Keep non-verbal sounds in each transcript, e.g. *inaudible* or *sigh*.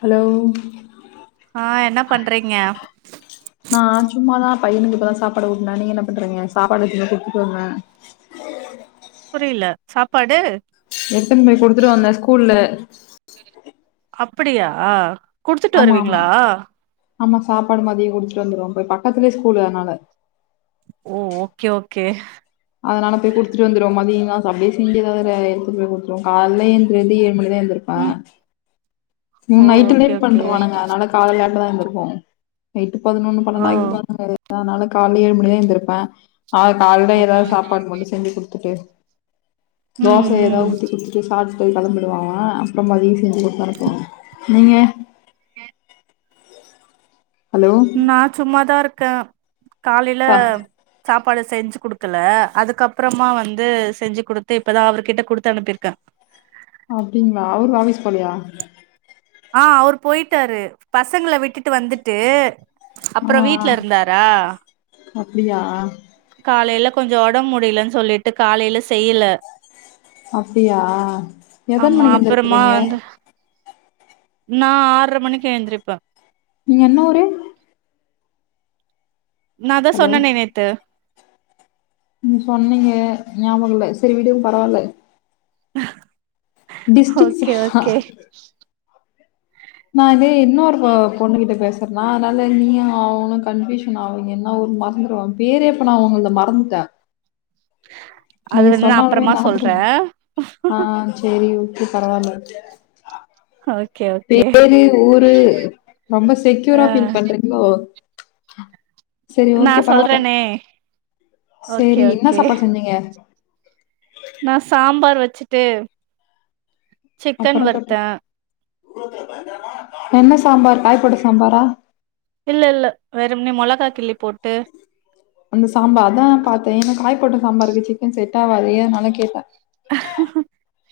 Hello ஆ என்னப் பண்றீங்க நா சும்மாதா பையனுக்கு இப்பதா சாப்பாடு ஊட்னே நீ என்ன பண்றீங்க சாப்பாடு எடுத்துன் போய் குடுத்துட் வந்தே புரில சாப்பாடு எடுத்துன் போய் குடுத்துட்டு வந்தே ஸ்கூல்ல அப்படியா குடுத்துட்டு ஆமாம்மா வருவீங்களா ஆமா சாப்பாடு மதியோ குடுத்துட்டு வந்துருவோ போய் பக்கத்துலயே ஸ்கூல் அத்னால ஓ ஓக்கே ஓக்கே அதனால போய் குடுத்துட்டு வந்துருவோ மதிய *unintelligible* அப்டியே *unintelligible* அத எடுத்துட்டு போய் குடுத்துருவோ கால்ல எந் ந்து ஏழு மணிதா எந்திருப்பா ம் ஓ நைட்டு ஓகே லேட் ஓகே பண்றுவானுக அதனால காலேலயாட்டுதா எந்திரிப்போ நைட்டு பதினொன்னு ஓ பன்னென்டாயிறு *inaudible* அதனால கால்ல ஏழு மணிதா எந்திரிப்பே *unintelligible* கால்லே ஓகே ஏதாவது சாப்பாடு மட்டு செஞ்சு குடுத்துட்டு ம் தோச ம் ஏதாவது ஊத்தி குடுத்துட்டு சாப்பிட்டு பைய கெளம்பிடுவா அப்பறோ மதிய செஞ்சு குடுத்து அனுப்புவே நீங்க நீங்க ஹலோ நா சும்மாதா இருக்கே காலேல பா சாப்பாடு செஞ்சு குடுக்கல அதுக்கப்புறமா வந்து செஞ்சு குடுத்து இப்பதா அவரு கிட்ட குடுத்து அனுப்பிருக்கே அப்டிங்களா அவரு ஆபீஸ் போலியா ஆ அவுரு போயிட்டாரு பசங்கள விட்டுட்டு வந்துட்டு ஆ அப்பறோ வீட்ல ஆ இருந்தாரா அப்டியா காலேல கொஞ்ச ஒடம் முடிலன் சொல்லிட்டு காலைல செய்யில அப்டியா எத்தன் ஆமா மணிக்கு அப்புறமா எந்திரிப்பிங்க வந்து நா ஆர்ற மணிக்கு எந்திரிப்ப நீங்க என்ன ஊரு நா தா ஹலோ சொன்னனே நேத்து ம் சொன்னீங்க ஞாபகோ இல்ல சேரி விடுங் பரவால்ல டிஸ்ட்ரிக்ஸ் ஓக்கே ஓக்கே நா இதே இன்னொரு பொ பொண்ணுகிட்ட பேஸ் பேசர்னா அதுனால நீயு அவுங்களு கன்ஃப்யூஷன் ஆவீங்கன்னா ஒரு மறந்துருவாங் பேரே இப்ப நா உங்கள்த மறந்துட்ட அது நீங்க வந்து நா சொன்னாலுமே அப்புறமா சொல்றே நாத்துக்கு ஆ சேரி ஓக் கே பரவால்ல ஹாய் பேரு ஊரு ரொம்ப ஆ செக்யூரா ஃபீல் பண்றீங்ளோ சேரி நா ஓகே பரவால்ல சொல்றேனே ஓகே சேரி என்ன ஓகே சாப்பாடு செஞ்சிங்க நா சாம்பார் வெச்சுட்டு அப்புறோ தோழி என்ன சாம்பார் காய் போட்ட சாம்பாரா இல்ல இல்ல வெறும்னே மொளகா கிள்ளி போட்டு அந்த சாம்பா அதா பாத்தே ஏன்னா காய் போட்ட சாம்பார் வெச்சுக்கின் செட் ஆவாது ஏனாலு கேட்ட ஆஹாஹா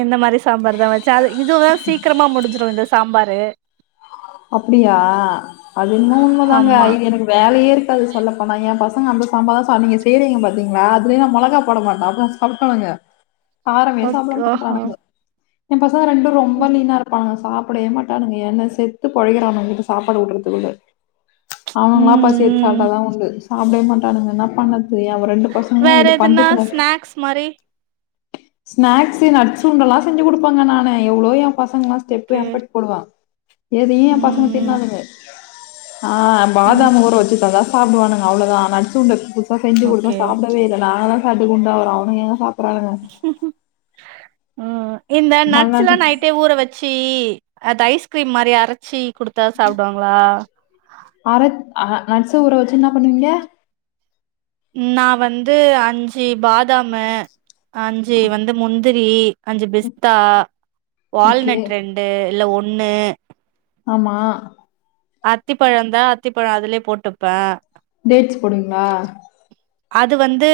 இந்த மாரி சாம்பாருதா வெச்ச அது இதுவே சீக்குரமா முடுஞ்சுரு இந்த சாம்பாரு அப்டியா அது இன்மோ உண்மதாங்க ஆமா இது எனக்கு வேலயே இருக்காது சொல்லபோனா ஏ பசங்க அந்த சாம்பார் தா செ நீங்க செய்றீங்க பாத்தீங்ளா அதுலியு நா மொளகா போட மாட்ட அப்புறஸ் கால் பண்ணுங்க காரமே சாப்புட ஓகே ஓஹோ மாட்றானுங்க எம் பசங்க ரெண்டு ரொம்ப லீனா இருப்பாங்கா சா ப்புடவே மாட்டாணுங்க என்ன செத்து பொழைக்கறானுஙாக இப்ப சாப்பாடு ஊட்டுறதுக்குள்ள அவுங்கவுங்களா ம் பசி எடுத்து ம் சாப்டாதா உண்டு சாப்புடவே மாட்டானுங்க என்னாப் பண்ணது எ அவ ரெண்டு பசங்களு எதோ பஞ்சாயத்து வேல மேக்ஸ் மாரி ஸ்நேக்ஸ்ஸு நட்ஸ் உருன்டெல்லா செஞ்சு குடுப்பங்க நானு எவ்ளோ எ பசங்க எல்லா ஸ்டெப்பே ஓகே ஏப்பட் போடுவா எதியு ஏ பசங்க ம் தின்னாதுங்க ஆ அம் ம் ம் பாதாம் ஊர வெச்சு தந்தா சாப்புடுவானுங்க அவ்ளோதா ஆனா அச்சுருண்ட புதுசா செஞ்சு குடுந்தா ஓகே சாப்புடவே இல்ல நாங்க தா சாப்டு குண்டாவுரோ அவுனுங்க எங்க சாப்புறானுங்க ம் இந்த நட்ஸ்ல்லா மல்லாண்டு நைட்டே ஊற வெச் ச்சீ அத ஐஸ்கிரீம் மாரி அரச்சி குடுத்தா சாப்புடுவாங்களா அர நட்சு ஊற வெச்சு என்ன பண்ணுவீங்க நா வந்து அஞ்சு பாதாமு அஞ்சு வந்து முந்திரி அஞ்சு பிஸ்தா ஓகே வால்நட் ரெண்டு இல்ல ஒன்னு ஆமா அத்திப்பழோ இருந்தா அத்திப்பழோ அதுலயே போட்டுப்ப டேட்ஸ் போடுவீங்களா அது வந்து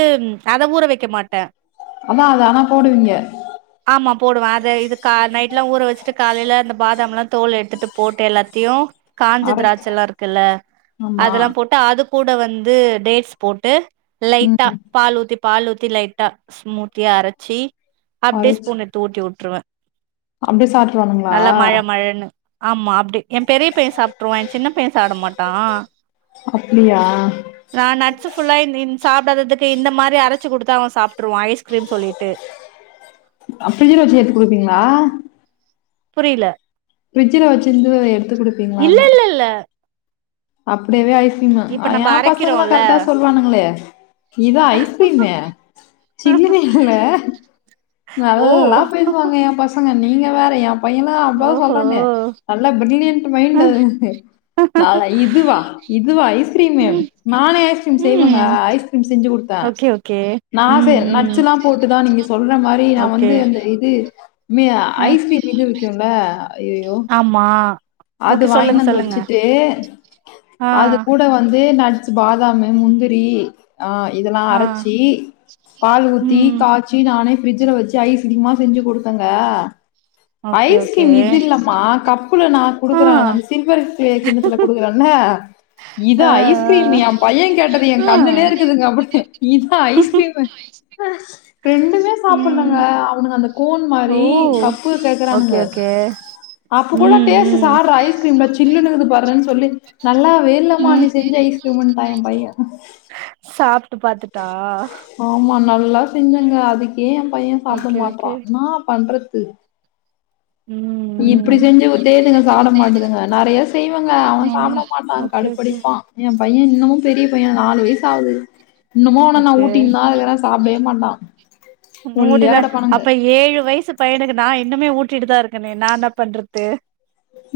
அத ஊற வெக்க மாட்ட ஆமா அத ஆனா போடுவீங்க ஆமா போடுவ அத இது கா நைட்லா ஊற வெச்சுட்டு காலைல அந்த பாதம் எல்லா தோல் எடுத்துட்டு போட்டு எல்லாத்தையு காஞ்ச அரச்சு திராட்ச எல்லா இருக்குல்ல ஆமா. அதெல்லாம் போட்டு அது கூட வந்து டேட்ஸ் போட்டு லைட்டா ம். பால் ஊத்தி பால் ஊத்தி லைட்டா ஸ்மூத்தியா அரச்சி அப்டியே அரச்சு ஸ்பூன் எத் து ஊட்டி வுட்டுருவே அப்டியே சாப்ட்ருவானுங்களா? நல்ல மழ மழன்னு ஆமா அப்டி எ பெரிய பைய சாப்புட்ருவா எ சின்ன பைய சாப்ட மாட்டா அப்டியா நா நட்ஸ் ஃபுல்லா இந் மாரி சாப்டாததுக்கு இந்த மாரி அரச்சு குடுத்தா அவ சாப்ட்ருவா ஐஸ்கிரீம் சொல்லிட்டு அ ப்ரிஜ்ல வச்சு ஏத்து குடுப்பீங்களா புரில ஃப்ரி்ஜில வச்சுருந்து எடுத்து இல்ல குடுப்பீங்களான இல்ல இல்ல அப்டிவே ஐஸ்கீரிம் இப்ப அ நம்ம ஏ பசங்கல்லா அரைக்கிறோல்ல கரெக்டா சொல்லுவானுங்களே இதா ஐஸ்கிரீமூ சில்னு இல்ல ஓ நல்லா பேசுவாங்க எ பசங்க நீங்க வேற எ பையென அதா ஓஹோ சொல்றனே நல்ல பிரீல்லியண்ட் மைண்ட் அது நா இதுவா இதுவா ஐஸ்கிரீமூ ம் நானே ஐஸ்கிரீம் செய்வேங்க ஐஸ்கிரீம் செஞ்சு குடுத்தே ஒகே ஒகே நா சே நச்சுல்லாம் போட்டுதா நீங்க சொல்ற மாரி நா ஓகே வந்து அந்த இது இ அ ஐஸ்கிரீம் இது விக்கும்ல ஐயயோ மா அது வாங்கினு வச்சுட்டு ஆ அது கூட வந்து நட்ஸ் பாதாமு முந்திரி அ இதெல்லா ஆ அரச்சி பால் ஊத்தி ம் காய் ச்சி நானே ஃப்ரிட்ஜல வச்சு ஐஸ்கிரிமா செஞ்சு குடுப்பேங்க ஓகே ஓகே ஐஸ்கிரீம் இது இல்லமா கப்புல நா ஆ குடுக்குறாங் நம்ம சில்வர்ஸ் கே கிண்ணத்துல குடுக்குறாங்லா ஆ இதா ஆ ஐஸ்கிரீமு எ பைய கேட்டது எ ஆ கண்ணுலே இருக்குதுங்க அப்டி இதா ஐஸ்கிரீமு ரெண்டுமே சாப்புலங்க ம் அவனுங்க அந்த கோன் ஓ மாரி கப்பு ஓகே கேக்றானுங்க ஓகே அப்போ கூட ம் டேஸ்ட் ம் பார்டா ஐஸ்கிரீம்டா ஜில்லுன்னு இருக்குது பாருடா சொல்லி நல்லா வேலமா ம் நீ செஞ்சு ஐஸ்கிரீமுன்ட்டாங்கே பையோ சாப்ட்டு பாத்துட்டா ஆமா நல்லா செஞ்சங்க அதுக்கே எ பைய சாப்ட ஓகே மாட்றா ஓகே ன்னா பண்றது ம் நீ இப்டி ம் செஞ்சு குடுதத்துக்கிங்க சாப்ட மாட்டுக்குங்க நெறைய செய்வங்க அவெ ஆமா சாப்ட மாட்டா ஓகே ஓகே கடுப்படிப்பா ஏ பைய இன்னு பெரிய பைய நாலு வயசு ஆகுது இன்னமு அவன நா ஓகே ஊட்டிந்தா இருக்ற சாப்டவே மாட்டா ஒல்லியா ஊட்டிதா கெடப்பானுங்க அப்ப ஏழு வயசு பையனுக்கு நா இன்னுமே ஊட்டிட்டு தா இருக்கனே நா என்ன பண்றது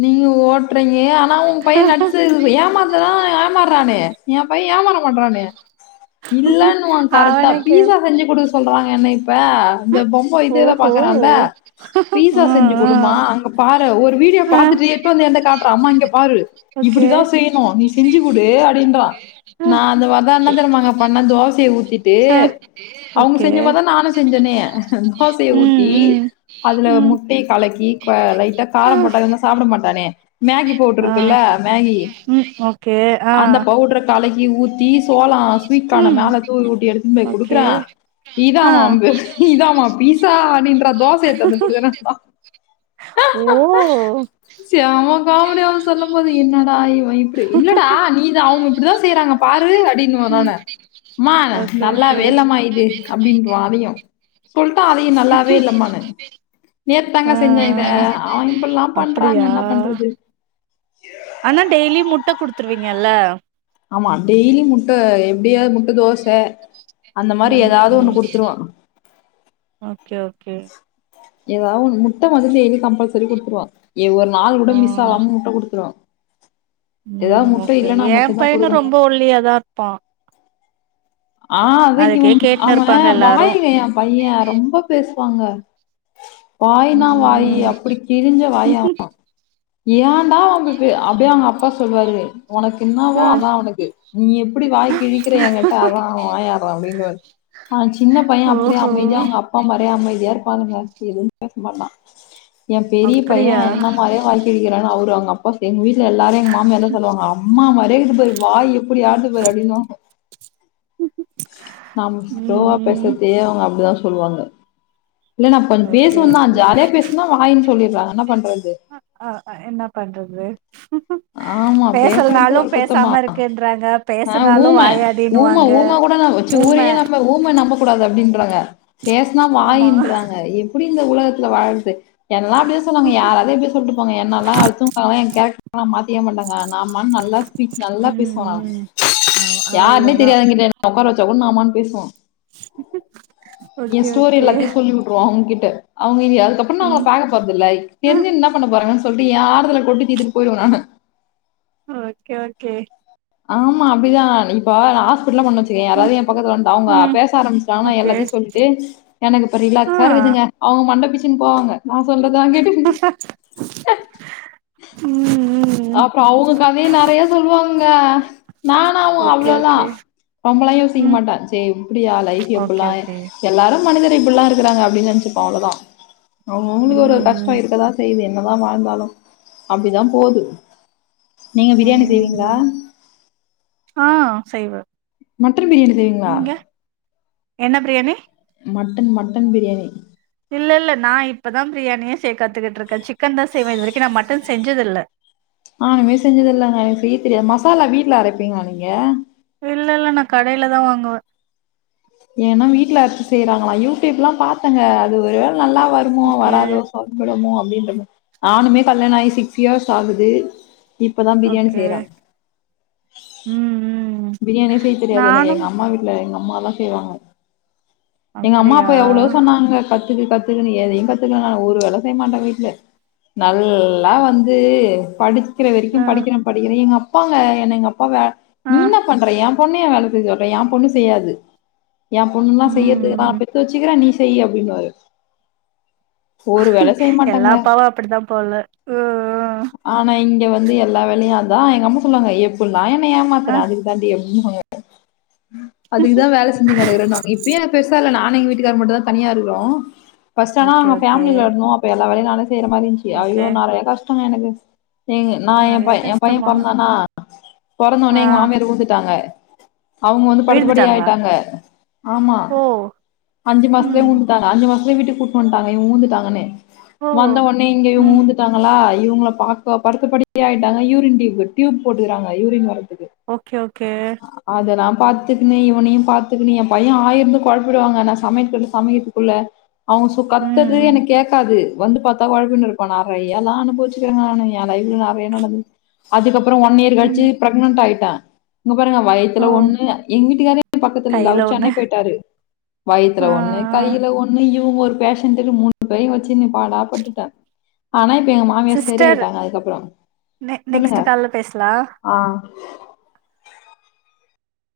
நீங்க ஓட்டுறீங்க ஆனா உங்க பைய நட்ஸ் எது ஏ மக தா ஏமாறான எ பைய ஏமாற மாட்றானே இல்லன்னுவா கரெக்டா அவனே கே பீஸா செஞ்சு குடுக்க சொல்றாங்க என்ன இப்ப அந்த பொம்ம இதுதா ஓஹோ பாக்குறான்ல பீஸா ம் செஞ்சு ம் குடுமா அங்க பார ஒரு வீடியோ ஆ பாத்துட்டு எட்டு வந்த என்ட்ட காட்டுறா அம்மா இங்க பாரு ஓகே இப்டிதா செய்யணு நீ செஞ்சு குடு அப்டின்றா ஆ நா அந்த மார்தா நா என்ன தெரிமாங்க பண்ண தோசய ஊத்திட்டு ஆ அவங்க ஓகே செஞ்சு மாதா நானு செஞ் ஞ்சனயே தோசய ம் ஊத்தி ம் அதுல ம் முட்டைய கலக்கி க லைட்டா ஆ காரம் போட்டாங்கன்னா சாப்ட மாட்டானே மேகி பவுட்ரு ஆ இருக்குல்ல மேகி ம் ஓகே ஆ அந்த பவுட்ரு கலகி ஊத்தி சோளா ஸ்வீட்கான ம் மேல தூ ஊட்டி எடுத்துன்னு போய் ஓகே குடுக்குறா இதா ஆ அம்பு இதாமா பீஸா அடின்ற தோசய எடுதந்து குடுக்குற தா ஓ ச்சு அவ காமடிய அவ சொல்லும் போது என்னடா இவ இப்டி இல்லடா நீதா அவங்க இப்டிதா செய்யறாங்க பாரு அடின்னுவ ம் நொன ம்மா ஓகே நல்லா ஓகே வேலமா இது அப்டின்றுவா அதையு சொல்லிட்டா அதையு நல்லாவே இல்லமான்னு நேத்தாங்க ஆ செஞ்சே இத அவ இப்பல்லா அப்டியா ஆனா டெய்லி முட்ட குடுத்துருவீங்கல்ல ஆமா டெய்லி முட்டை எப்டியாவது முட்ட தோச அந்த மாரி ம் ஏதாவது ஒண்ணு ம் குடுத்துருவா ஓகே ஓகே ஏதாவது ஒன்னு முட்ட வந்து டெய்லி கம்பல்சரி குடுத்துருவா ஏ ஒரு நாள் கூட ஆ மிஸ் ஆவாம முட்ட குடுத்துருவ ம் ஓகே என் பையனு குடுக்கணு ரொம்ப ஒல்லியா தா இருப்பா ஆ அதா இவ அதுக்கே கேட்டுன்னு அவன இருப்பாங்க எல்லாரு வாயங்கைய எ பைய ரொம்ப பேசுவாங்க வாயினா வாய் ம் அப்டி கிளிஞ்ச ம் வாய ஆ ஏன்டா அவ அப்டி அப்டியே அவங்க அப்பா சொல்லுவாரு உனக்கு என்னாவோ ஆ அதா அவனுக்கு நீ எப்டி வாய்க் கிழிக்கிற எங்க அதா வாய்யாரா அப்டின்னுவாரு ஆ சின்ன பைய அப்டியே ஓஹோ அமைதி அவங்கப் ப்பா மாரியே அமைதியா இருப்பானுங்க எது பேசமாட்டா என் பெரிய பைய அப்டியா என்ன மாரியே வாய் பேய்கிறானு அவரு அவங்கப் பாஸ் எங்க வீட்ல எல்லாரு எங்க மாமியால்லா சொல்லுவாங்க அம்மா மாறியே இருக்குது வாய் எப்டியாடுது பாரு அப்டிண்ணுவாங்க நாம ம் ஸ்லோவா ம் பேசுறத்தே அவங்க அப்டிதா சொல்லுவாங்க இல்ல நா கொஞ் ஓகே பேசுவ தா ஓகே ஜாலிய பேசுனா வாயின்னு சொல்லிறாங்க என்ன பண்றது அ ஆ என்ன பண்றது ஆமா பேசுறது பேசலனாலு ஒரு குத்தமா பேசாம இருக்குன்றாங்க ஆ பேசுனாலு ஊமை ஊம வாயாடின்னுவாங்க ஊம கூட ந வச்சு ஊம ஊரயே ஊம நம்ம கூடாது அப்டின்றாங்க பேசனா ஆமா வாயின்றாங்க எப்டி இந்த உலகத்துல வாழ்றது என்னல்லா அப்டி சொன்னாங்க யாராவது எப்டி சொல்லிட்டு போங்க என்னல்லா அடுத்தவங்களுக்காக லா ஏ கேரக்ட்ட நா மாத்திய மாட்டங்கன் ஆமா நல்லா ஸ்பீச் நல்லா ம் பேசுவ ம் ஆ யாருனே அவ்ளோதா தெரியாதவங்கிட்ட உக்கார வச்சா கூடு ஆமான்னு பேசுவா எ ஓகே ஸ்டோரி ஓகே எல்லாத்தையு சொல்லி வி ட்ருவோ அவங்ககிட்ட அவங்க இ அதுக்கப் நா அவங்க ம் ப போறதுல்ல ஆ தெரிஞ்சு என்ன பண்ண போறாங்க சொல்லிட்டு ஏன் ஆறுதுல கொட்டி தீட்டு போயிடுவே நானு ஓகே ஓகே ஆமா அப்படிதா இப்ப ஹாஸ்பிடல்ல *unintelligible* ம் யாராவது என் பக்கத்துல வந்தா அவங்க ம் பேச ஆரம்பச்சாங்கா ஓகே எல்லாத்தையு சொல்ட்டு எனக்கு இப்ப ஆ ரிலாக்ஸா இருக்குதுங்க அவங்க மண்ட பிச்சுன் போவாங்க நா சொல்றதுதா கேட்டு ம் ம் அப்பற அவங்க கதையையு நெறைய சொல்லுவாங்க நானு ஓகே அவ்வளதா ஓகே ரொம்பலா யோசிக்க ம் மாட்ட சரி இப்படியா லைஃப் ஓகே எப்பல்லா ஓகே எல்லாரு மனிதரை இப்படில்லா இருக்கிறாங்க அப்படின்னு நெனைச்சுப்போ அவ்ளதா அவங்க அவங்களுக்கு ஒரு கஷ்ட ம் இருக்கிறதா செய்து என் என்னதா வாழ்ந்தாலு அப்படிதா போது நீங்க ம் பிரியாணி செய்வீங்களா ம் ஆ செய்வ மட்டன் பிரியாணி செய்வீங்களா? நீங்க என்ன பிரியாணி மட்டன் மட்டன் பிரியாணி இல்ல இல்ல நா இப்பதா பிரியாணியே செய் கத்துக்கிட்ருக்கே சிக்கன் தா செய்வே இது வரைக்கும் நா மட்டன் செஞ்சதுல்ல நானுமே செஞ்சதில்லங்க எனக் செய்ய தெரியாது மசாலா வீட்ல அரைப்பீங்ளா நீங்க இல்லல்ல நா கடைல தா வாங்குவே ஏனா வீட்ல அரச்சு செய்யறாங்களா யூடியூப்ல பாத்தங்க அது ஒருவேள நல்லா வருமோ ஓகே வராதோ ப்ராப்ளமோ அப்டின்ற மார் நானுமே கல்யாணாயி சிக்ஸ் இயர்ஸ் ஆகுது இப்பதா பிரியாணி செய்யற ஓகே ம் ம் பிரியாணியே செய்ய தெரியாது எனக்கு எங்க நானும் அம்மா வீட்ல எங்க அம்மாதா செய்வாங்க எங்க அம்மா அப்படியா அப்பா எவ்ளோ சொன்னாங்க கத்துக்க கத்துக்கன்னு எதையு கத்துக்கல நானு ஒரு வேல செய்யமாட்டே வீட்ல நல்லா வந்து படி க்கிற வரைக்கு ஆ படிக்கிறே படிக்கிறே எங்க அப்பாங்க என்ன எங்க அப்பா வே நீ ஆ இன்ன பண்ற எ பொண்ண ஏ வேல செய்ய சொல்ற எ பொண்ணு செய்யாது எ பொண்லா ம் செய்யற்த்துக்கு தா நா ம் பெத்து வெச்சுக்கிற நீ செய்யி அப்டிம்பாரு எல்லா அப்பாவு அப்பிடி தா போல ம் ம் ஆனா இங்க வந்து எல்ல வேலையு அதா எங்க அம்மா சொல்வாங்க எப்பிட்லா என்ன ஏமாத் ஆ துன அதுக் தான்டி அப்டின்வாங்க அதுக் தா வேல செஞ்சின் கெடக்குறே நா இப்பயு பெருசா இல்ல நானு எங்க வீட்டுக்காரு மட்டுந்தா தனியா இருக்கறோ ஃபஸ்ட் எல்லா ஓகே நாங்க ஓகே ஃபேம்லில இர்ந்தோ அப்ப எல்லா வேலையு நா தா செய்ற மாரி இர்ந்ச்சு ஓகே ஐயோ நெறையா கஷ் டங்க இங்க நா எ நெறைய பய் எம்பைய கஷ்டமா பொற்ந்தானா பொறந்த ஆ உன்னே எங்க மா உழ்ந்துட்டாங்க அவுங்க வந்து படுத்தபடி விழுந்துட்டாங்களா ஆய்ட்டாங்க ஆமா ஓ அஞ்சு மாஸ்த்துலே ம் உழ்ந் துட்டாங்க அஞ்ச மாஸ்த்துலே வீட்டுக் கூட்ன் வந்ட்டாங்க இவுங்க உழ்ந்துட்டாங்கன்னு ஓ வந்த உன்னே இங்க இவுங் ம் உழ்ந்துட்டாங்களா இவுங்கள பாக் இப்ப படுத்தபடி ஆய்ட்டாங்க யூரின் டியூபு டியூப் போட்டுக்கறாங்க யூரின் வரதுக்கு ஓகே ஓகே அதலா பாத்துக்கிணு இவனயு பாத்துக்கிணு எம்பைய ஆய் இருந்து கொழப்பிடுவாங்க நா சமையல் பண்ணி சமைக்கற்து குள்ள அவ சு கத்தற்து ம் எனக் கேக்காது வந்து பாத் தா கொழப்பின்னுருப்பா நெறைய எல்லா அனுபவ்ச்சிர்க்கங்க நானு எ லைஃப்ல நெறையா நடந்துருக்கு அதுக்கப்றோ ஒன் இயர் ம் ம் கழ்ச்சி ப்ரக்னண்ட் ஆய்ட்டே இங்க பாருங்க வய்த்துல ஓ ஒன்னு எங் வீட்டுக்காரே பக்கத்துல இல்ல கைல அவுர் ஒண்ணு சென்னை போய்ட்டாரு வய்த்துல ஆ ஒன்னு ஆ கையில ஒன்னு இவுங்க ஒரு பேஷண்டுனு மூணு பேரையு வெச்சினு பாடாப்பட்டுட்டே ஆனா இப்ப எங்க மாமியார் செரி சிஸ்டர் ஆய்ட்டாங்க அதுக்கப்பறோ நெ சொல்லுங்க நெக்ஸ்ட் கால்ல பேசலா ஆ